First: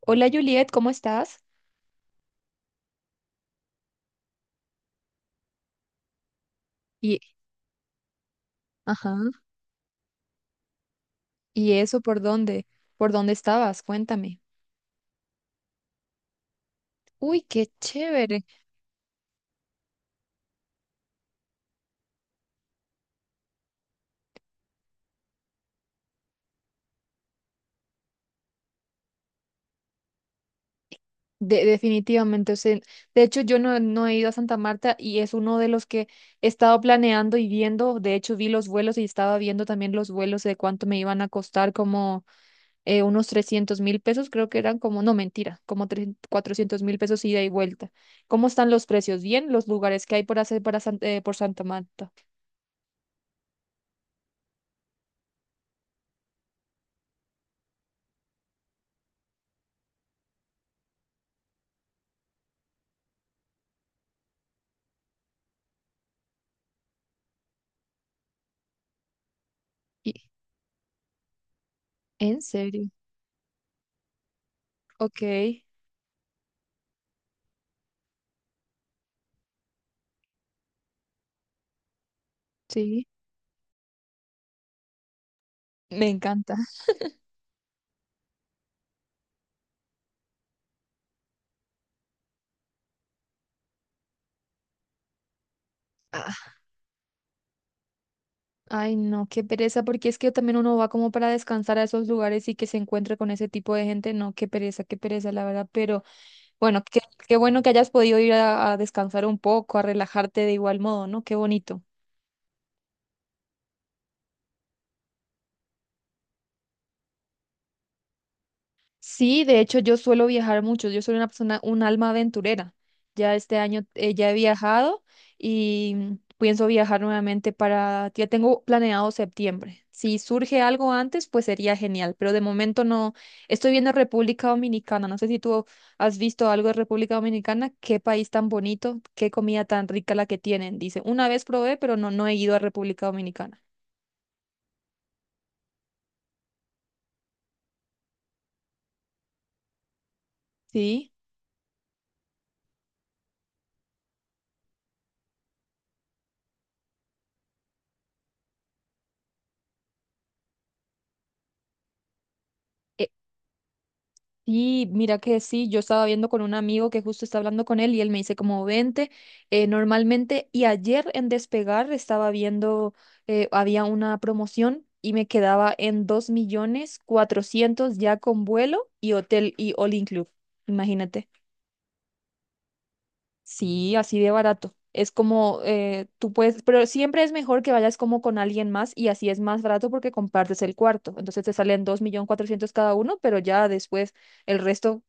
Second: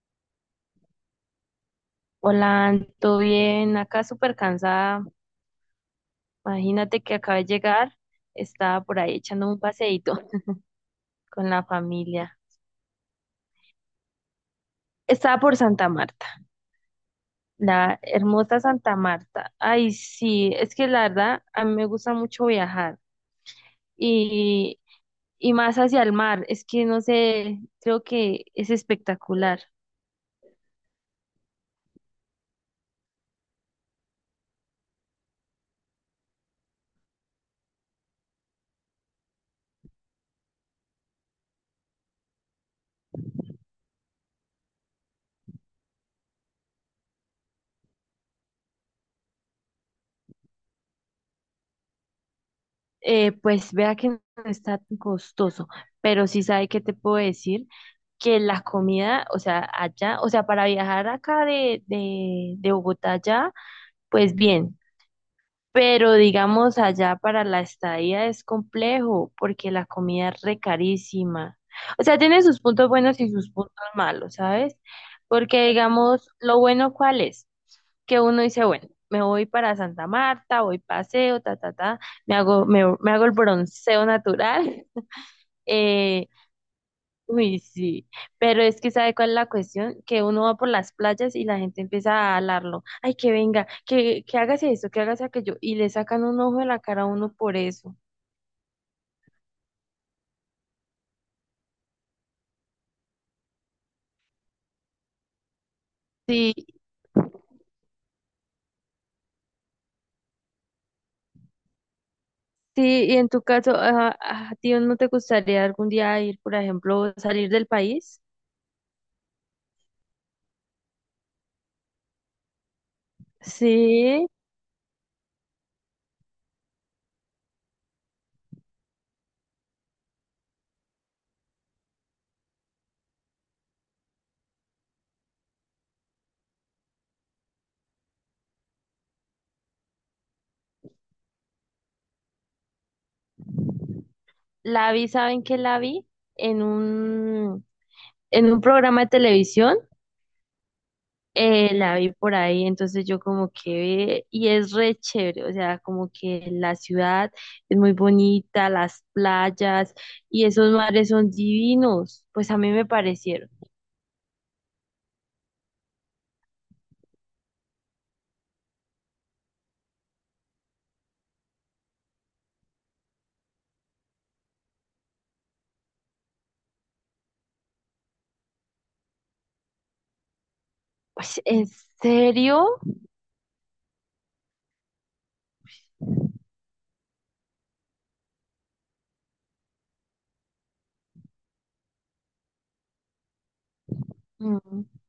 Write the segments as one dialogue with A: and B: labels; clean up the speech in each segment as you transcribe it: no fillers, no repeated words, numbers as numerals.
A: Hola Juliet, ¿cómo estás?
B: Hola, ¿todo bien? Acá súper cansada. Imagínate que
A: Y,
B: acabé de llegar. Estaba por
A: ajá,
B: ahí echando un paseíto con la
A: ¿y eso por
B: familia.
A: dónde? ¿Por dónde estabas? Cuéntame.
B: Estaba por Santa Marta,
A: Uy, qué
B: la
A: chévere.
B: hermosa Santa Marta. Ay, sí, es que la verdad a mí me gusta mucho viajar y, y más hacia el mar. Es que no sé, creo que es espectacular.
A: Definitivamente, o sea, de hecho yo no he ido a Santa Marta y es uno de los que he estado planeando y viendo. De hecho vi los vuelos y estaba viendo también los vuelos de cuánto me iban a costar, como unos 300.000 pesos, creo que eran como, no, mentira, como tres 400.000 pesos ida y vuelta. ¿Cómo están los precios? Bien, los lugares que hay por hacer para por Santa Marta.
B: Pues vea que no está tan costoso, pero sí sabe que te puedo decir que la comida, o sea, allá, o sea, para viajar acá de Bogotá allá, pues bien, pero digamos allá para la estadía es complejo porque la
A: Y,
B: comida es re carísima. O sea,
A: ¿En
B: tiene sus puntos
A: serio?
B: buenos y sus puntos malos, ¿sabes?
A: Ok,
B: Porque digamos, lo bueno cuál es, que uno dice, bueno, me voy para Santa Marta, voy paseo, ta, ta, ta, me hago, me,
A: sí,
B: me hago el bronceo natural.
A: me
B: eh,
A: encanta.
B: Uy, sí, pero es que ¿sabe cuál es la cuestión? Que uno va por las playas y la gente empieza a hablarlo. Ay, que venga, que hágase eso, que hágase aquello. Y le sacan un
A: Ah,
B: ojo de la cara a uno por eso.
A: ay, no, qué pereza, porque es que también uno va como para descansar a esos lugares y que se encuentre con ese tipo de gente. No, qué pereza, la verdad. Pero
B: Sí,
A: bueno, qué bueno que hayas podido ir a descansar un poco, a relajarte de igual modo, ¿no? Qué bonito.
B: sí, y en tu caso, ajá, ¿a ti no te gustaría algún día ir, por ejemplo, salir del país?
A: Sí, de hecho yo suelo viajar mucho, yo soy una persona, un alma aventurera. Ya este año
B: Sí,
A: ya he viajado y pienso viajar nuevamente para, ya tengo planeado septiembre. Si surge algo antes, pues sería genial, pero de momento no. Estoy viendo República Dominicana, no sé si tú has visto algo de República Dominicana, qué país tan bonito, qué comida tan rica la que tienen, dice. Una vez probé, pero no he ido a República Dominicana.
B: la vi, ¿saben qué la vi? En un, en un programa de televisión.
A: Sí.
B: La vi por ahí, entonces yo como que, y es re chévere, o sea, como que la ciudad es muy bonita, las playas y esos mares son divinos, pues a mí me parecieron.
A: Sí, mira que sí, yo estaba viendo con un amigo que justo está hablando con él y él me dice como 20 normalmente y ayer en Despegar estaba viendo, había una promoción y me quedaba en 2.400.000 ya con vuelo y hotel y all inclusive, imagínate.
B: Pues, ¿en serio?
A: Sí, así de barato. Es como tú puedes, pero siempre es mejor que vayas como con alguien más y así es más barato porque compartes el cuarto. Entonces te salen 2.400.000 cada uno, pero ya después el
B: Mm.
A: resto,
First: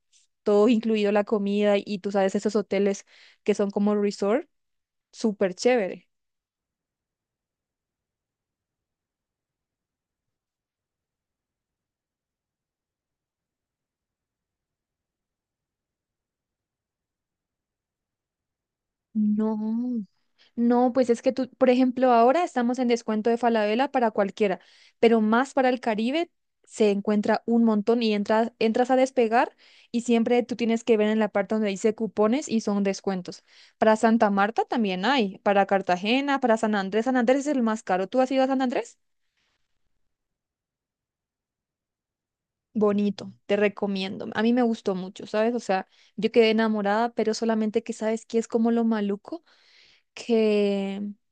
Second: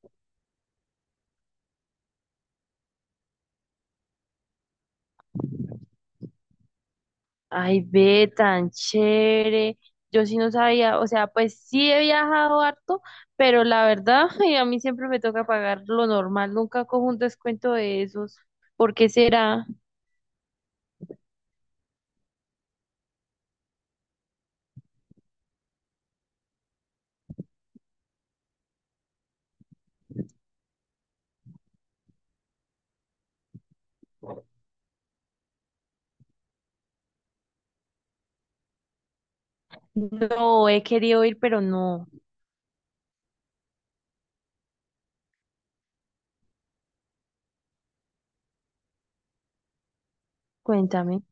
A: todo incluido la comida y tú sabes esos hoteles que son como resort, súper chévere.
B: Ay, ve, tan chévere. Yo sí no sabía, o sea, pues sí he viajado harto, pero la verdad, ay, a mí siempre me toca pagar lo normal, nunca cojo un descuento de esos. ¿Por qué será?
A: No. No, pues es que tú, por ejemplo, ahora estamos en descuento de Falabella para cualquiera, pero más para el Caribe se encuentra un montón y entras a despegar y siempre tú tienes que ver en la parte donde dice cupones y son descuentos. Para Santa Marta también hay, para Cartagena, para San Andrés. San Andrés es el más caro. ¿Tú has ido a San Andrés?
B: No, he querido ir, pero no.
A: Bonito, te recomiendo. A mí me gustó mucho, ¿sabes? O sea, yo quedé enamorada, pero solamente que sabes que es como lo maluco que
B: Cuéntame.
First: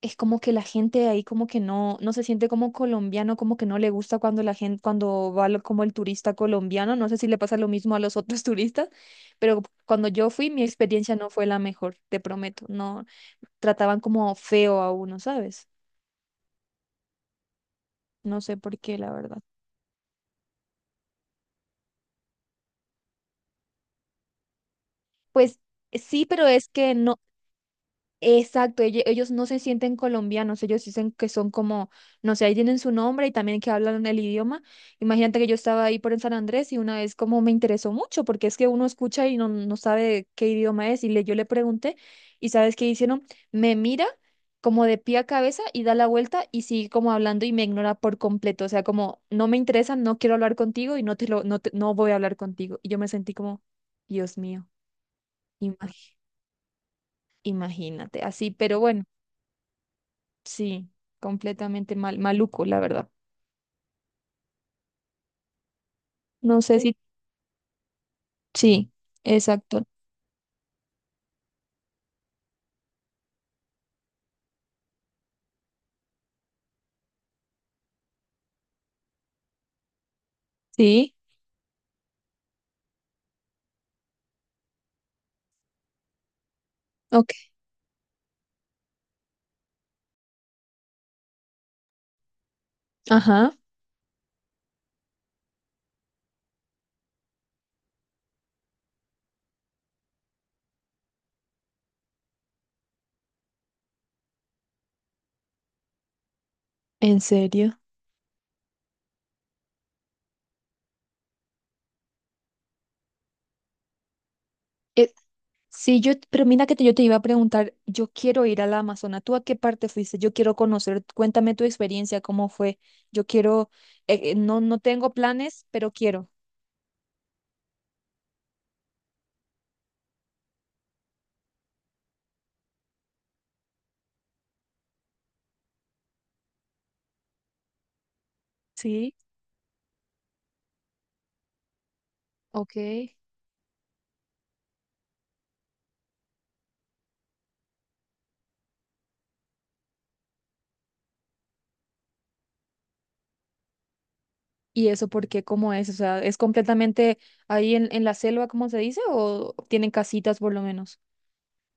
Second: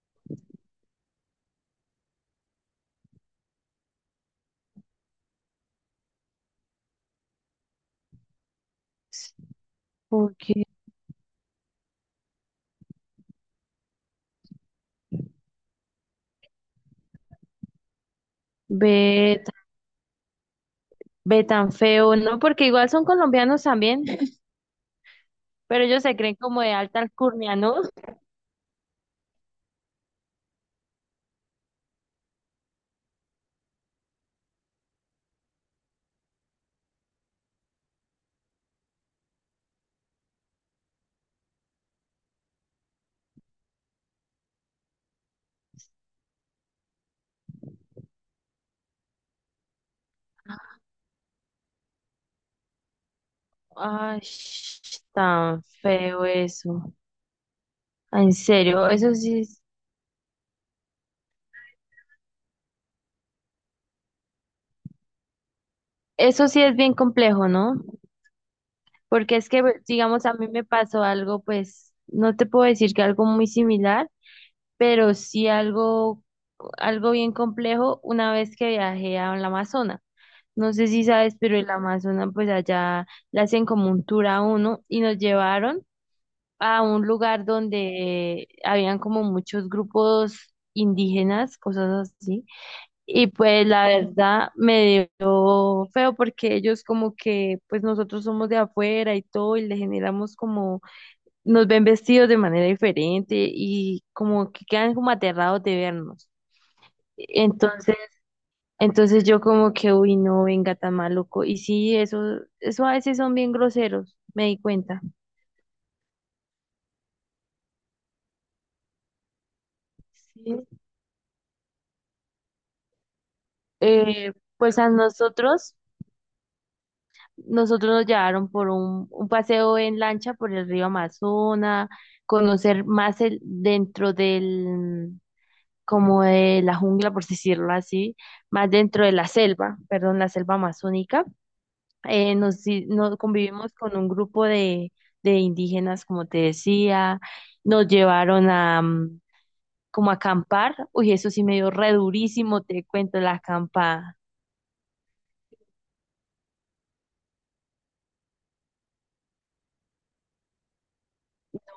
A: es como que la gente de ahí como que no se siente como colombiano, como que no le gusta cuando la gente, cuando va como el turista colombiano, no sé si le pasa lo mismo a los otros turistas, pero cuando yo fui, mi
B: Porque
A: experiencia no fue la mejor, te prometo, no trataban como feo a uno, ¿sabes? No sé por qué, la verdad.
B: ve, ve tan feo, ¿no? Porque igual son colombianos también,
A: Pues
B: pero ellos se
A: sí,
B: creen
A: pero
B: como
A: es
B: de
A: que
B: alta
A: no,
B: alcurnia, ¿no?
A: exacto, ellos no se sienten colombianos, ellos dicen que son como, no sé, ahí tienen su nombre y también que hablan el idioma. Imagínate que yo estaba ahí por en San Andrés y una vez como me interesó mucho, porque es que uno escucha y no sabe qué idioma es, y yo le pregunté, y ¿sabes qué hicieron? Me mira como de pie a cabeza y da la vuelta y sigue como hablando y me ignora por completo, o sea, como no me interesa, no quiero hablar contigo y no te lo, no te- no voy a hablar contigo. Y yo me sentí como,
B: Ay,
A: Dios mío,
B: sh- tan
A: imag-
B: feo eso. Ah,
A: imagínate,
B: en
A: así, pero
B: serio,
A: bueno. Sí, completamente mal, maluco, la verdad.
B: eso
A: No
B: sí es
A: sé.
B: bien
A: Sí.
B: complejo, ¿no?
A: Si, sí,
B: Porque es que,
A: exacto.
B: pues, digamos, a mí me pasó algo, pues, no te puedo decir que algo muy similar, pero sí algo, algo bien complejo una vez que viajé a la Amazonas. No sé si
A: Sí,
B: sabes, pero el Amazonas, pues allá le hacen como un tour a uno y nos llevaron a un lugar
A: ok.
B: donde habían como muchos grupos indígenas, cosas así. Y
A: Ajá,
B: pues la verdad me dio feo porque ellos como que, pues nosotros somos de afuera y todo y le generamos como, nos ven vestidos de manera diferente y como que quedan como aterrados de vernos.
A: en serio.
B: Entonces entonces yo como que, uy, no, venga, tan maluco. Y sí, eso a veces son bien groseros, me di cuenta.
A: Eh, sí, yo, pero mira que yo te iba a preguntar, yo quiero ir a la Amazona. ¿Tú a qué parte fuiste? Yo quiero
B: Sí.
A: conocer, cuéntame tu experiencia, cómo fue. Yo quiero,
B: Eh,
A: no
B: pues a
A: tengo planes,
B: nosotros,
A: pero quiero.
B: nosotros nos llevaron por un paseo en lancha por el río Amazonas, conocer más el, dentro del, como de la jungla, por decirlo así, más dentro de
A: Sí,
B: la selva, perdón, la selva amazónica. Nos,
A: ok.
B: di- nos convivimos con un grupo de indígenas, como te decía, nos llevaron a como a acampar, uy, eso sí me dio re durísimo, te cuento la acampada.
A: ¿Y eso por qué? ¿Cómo es? O sea, ¿es completamente ahí en la selva, como se dice? ¿O tienen casitas por lo menos?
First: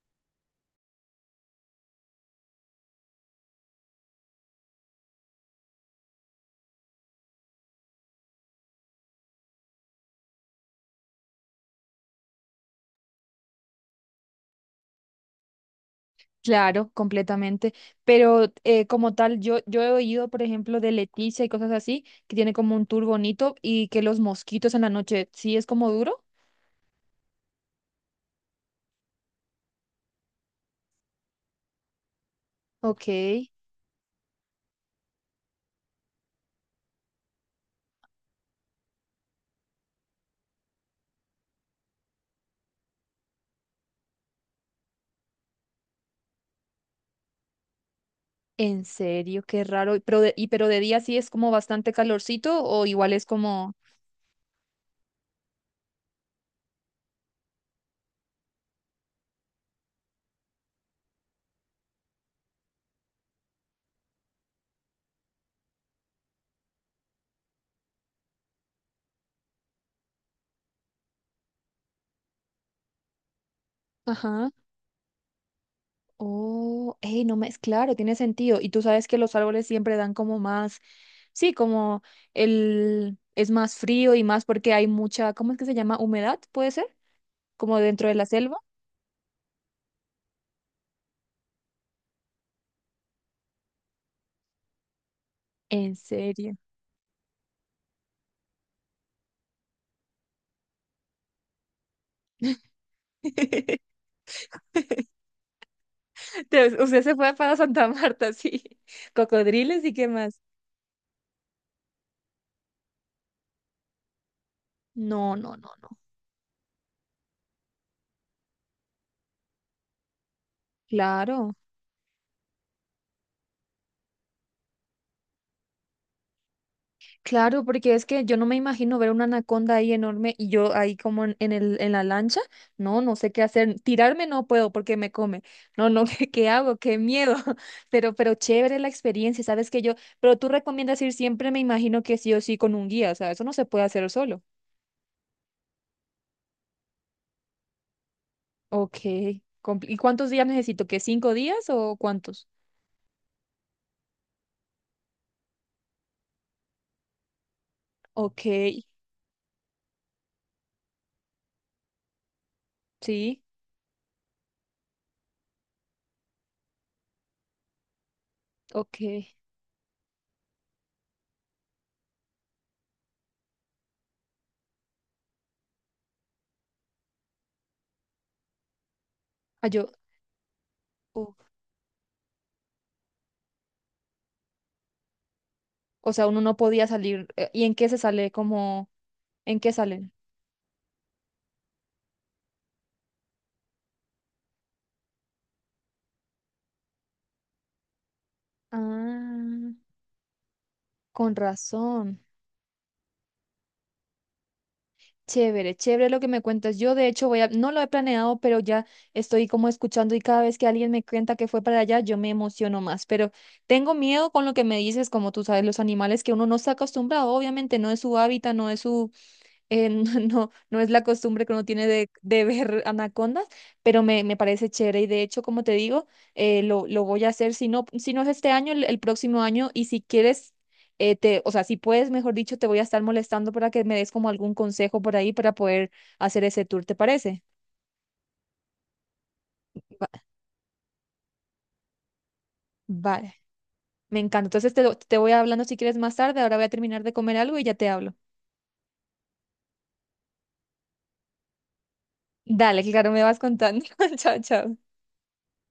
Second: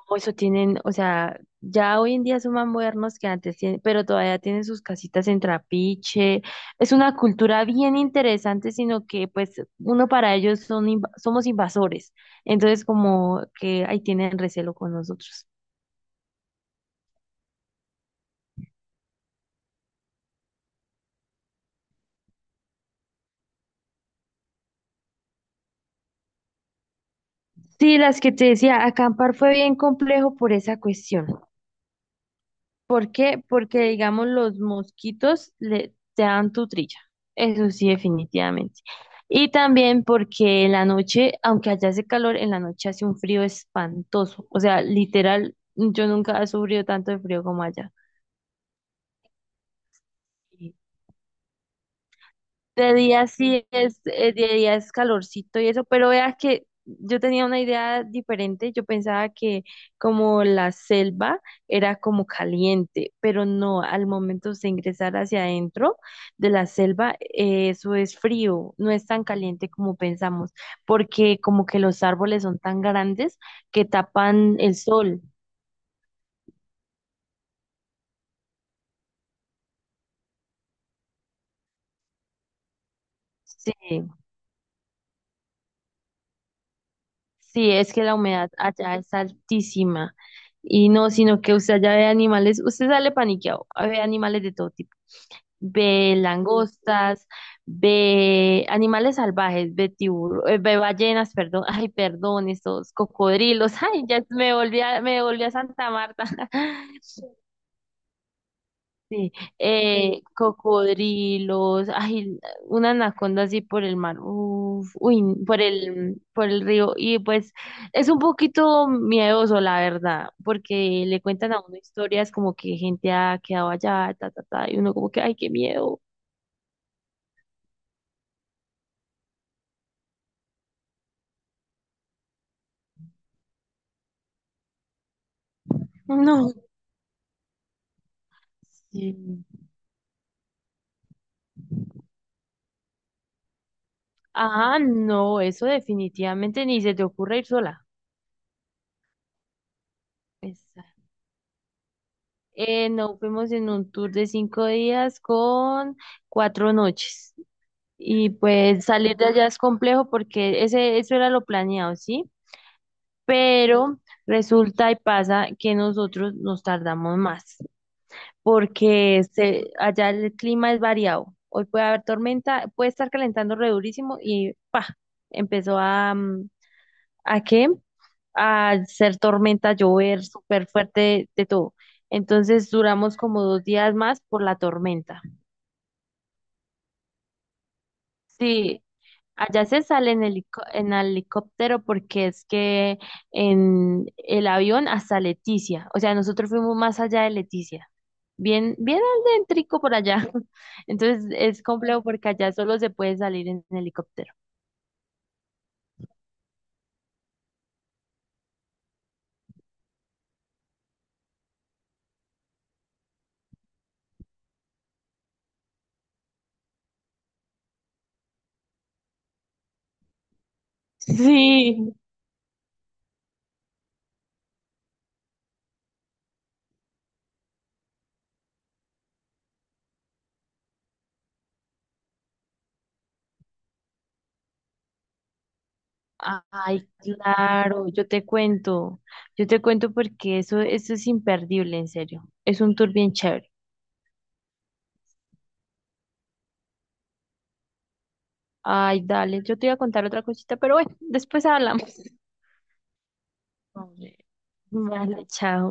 B: O eso tienen, o sea, ya hoy en día son más modernos que antes, tienen- pero todavía tienen sus casitas en trapiche. Es una cultura bien interesante, sino que pues uno para ellos son inv- somos invasores. Entonces como que ahí tienen recelo con nosotros.
A: Claro, completamente. Pero como tal, yo he oído, por ejemplo, de Leticia y cosas así, que tiene como un tour bonito y que los mosquitos en la noche sí es como duro.
B: Sí, las que te decía, acampar fue bien complejo por esa cuestión.
A: Ok,
B: ¿Por qué? Porque, digamos, los mosquitos le, te dan tu trilla. Eso sí, definitivamente. Y también porque en la noche, aunque allá hace calor, en la noche hace un frío espantoso. O sea, literal, yo nunca he sufrido tanto de frío como allá.
A: en serio, qué raro. De día sí es como bastante calorcito o
B: De
A: igual es
B: día sí
A: como...
B: es, de día es calorcito y eso, pero vea que yo tenía una idea diferente, yo pensaba que como la selva era como caliente, pero no, al momento de ingresar hacia adentro de la selva, eso es frío, no es tan caliente como pensamos, porque como que los árboles son tan grandes que
A: Ajá.
B: tapan el sol.
A: Oh, hey, no me es claro, tiene sentido. Y tú sabes que los árboles siempre dan como más, sí, como el es
B: Sí.
A: más frío y más porque hay mucha, ¿cómo es que se llama? Humedad, ¿puede ser?
B: Sí,
A: Como
B: es que
A: dentro
B: la
A: de la
B: humedad
A: selva.
B: allá es altísima. Y no, sino que usted allá ve animales, usted sale paniqueado, ve animales de todo tipo.
A: ¿En
B: Ve
A: serio?
B: langostas, ve animales salvajes, ve tiburones, ve ballenas, perdón, ay, perdón, estos cocodrilos. Ay, ya me volví a Santa Marta.
A: Usted se fue para Santa Marta, sí.
B: Sí,
A: Cocodriles y qué más.
B: cocodrilos, ay, una anaconda así por el mar, uf, uy,
A: No, no,
B: por
A: no, no.
B: el, por el río, y pues es un poquito miedoso, la verdad, porque le cuentan
A: Claro,
B: a uno historias como que gente ha quedado allá, ta, ta, ta, y uno como que, ay, qué miedo,
A: claro, porque es que yo no me imagino ver una anaconda ahí enorme y yo ahí como en la lancha. No, no sé qué hacer. Tirarme no puedo porque me come. No, no, ¿Qué
B: no,
A: hago? Qué miedo. Pero chévere la experiencia,
B: sí,
A: ¿sabes que yo? Pero tú recomiendas ir siempre, me imagino que sí o sí con un guía, o sea, eso no se puede hacer solo.
B: ah no, eso definitivamente ni se te ocurre ir sola.
A: Ok. ¿Y cuántos días necesito? ¿Que
B: Exacto.
A: 5 días o cuántos?
B: No, fuimos en un tour de 5 días con 4 noches. Y
A: Ok.
B: pues salir de allá es complejo porque ese, eso era lo planeado, ¿sí?
A: Sí,
B: Pero resulta y pasa que nosotros nos tardamos más
A: ok.
B: porque se- allá el clima es variado. Hoy puede haber tormenta, puede estar calentando re durísimo y pa, empezó a, ¿a qué? A ser
A: Ah,
B: tormenta,
A: yo,
B: llover súper fuerte
A: uf,
B: de todo. Entonces duramos como 2 días más por la tormenta.
A: o sea, uno no podía salir. ¿Y en qué se sale?
B: Sí,
A: Como, ¿en
B: allá
A: qué
B: se
A: salen?
B: sale en helicóptero porque es que en el avión hasta Leticia, o sea, nosotros fuimos más allá de Leticia, bien, bien
A: Ah,
B: adéntrico por allá. Entonces
A: con
B: es complejo
A: razón.
B: porque allá solo se puede salir en helicóptero.
A: Chévere, chévere lo que me cuentas. Yo, de hecho, voy a, no lo he planeado, pero ya estoy como escuchando y cada vez que alguien me cuenta que fue para allá, yo me emociono más. Pero tengo miedo con lo que me dices, como tú sabes, los animales que uno no está acostumbrado, obviamente no es su hábitat, no es su no, no, no es la costumbre que uno tiene
B: Sí.
A: de ver anacondas, pero me parece chévere y de hecho, como te digo, lo voy a hacer, si no es este año, el próximo año y si quieres, te, o sea, si puedes, mejor dicho, te voy a estar molestando para que me des como algún consejo por ahí para poder hacer ese tour,
B: Ay,
A: ¿te parece?
B: claro, yo te cuento
A: Va-
B: porque eso es imperdible, en serio, es un tour bien
A: Vale,
B: chévere.
A: me encanta. Entonces te voy hablando si quieres más tarde, ahora voy a terminar de comer algo y ya te hablo.
B: Ay, dale, yo te iba a contar otra cosita, pero bueno, después hablamos.
A: Dale, claro, me vas contando.
B: Vale,
A: Chao, chao.
B: vale, chao.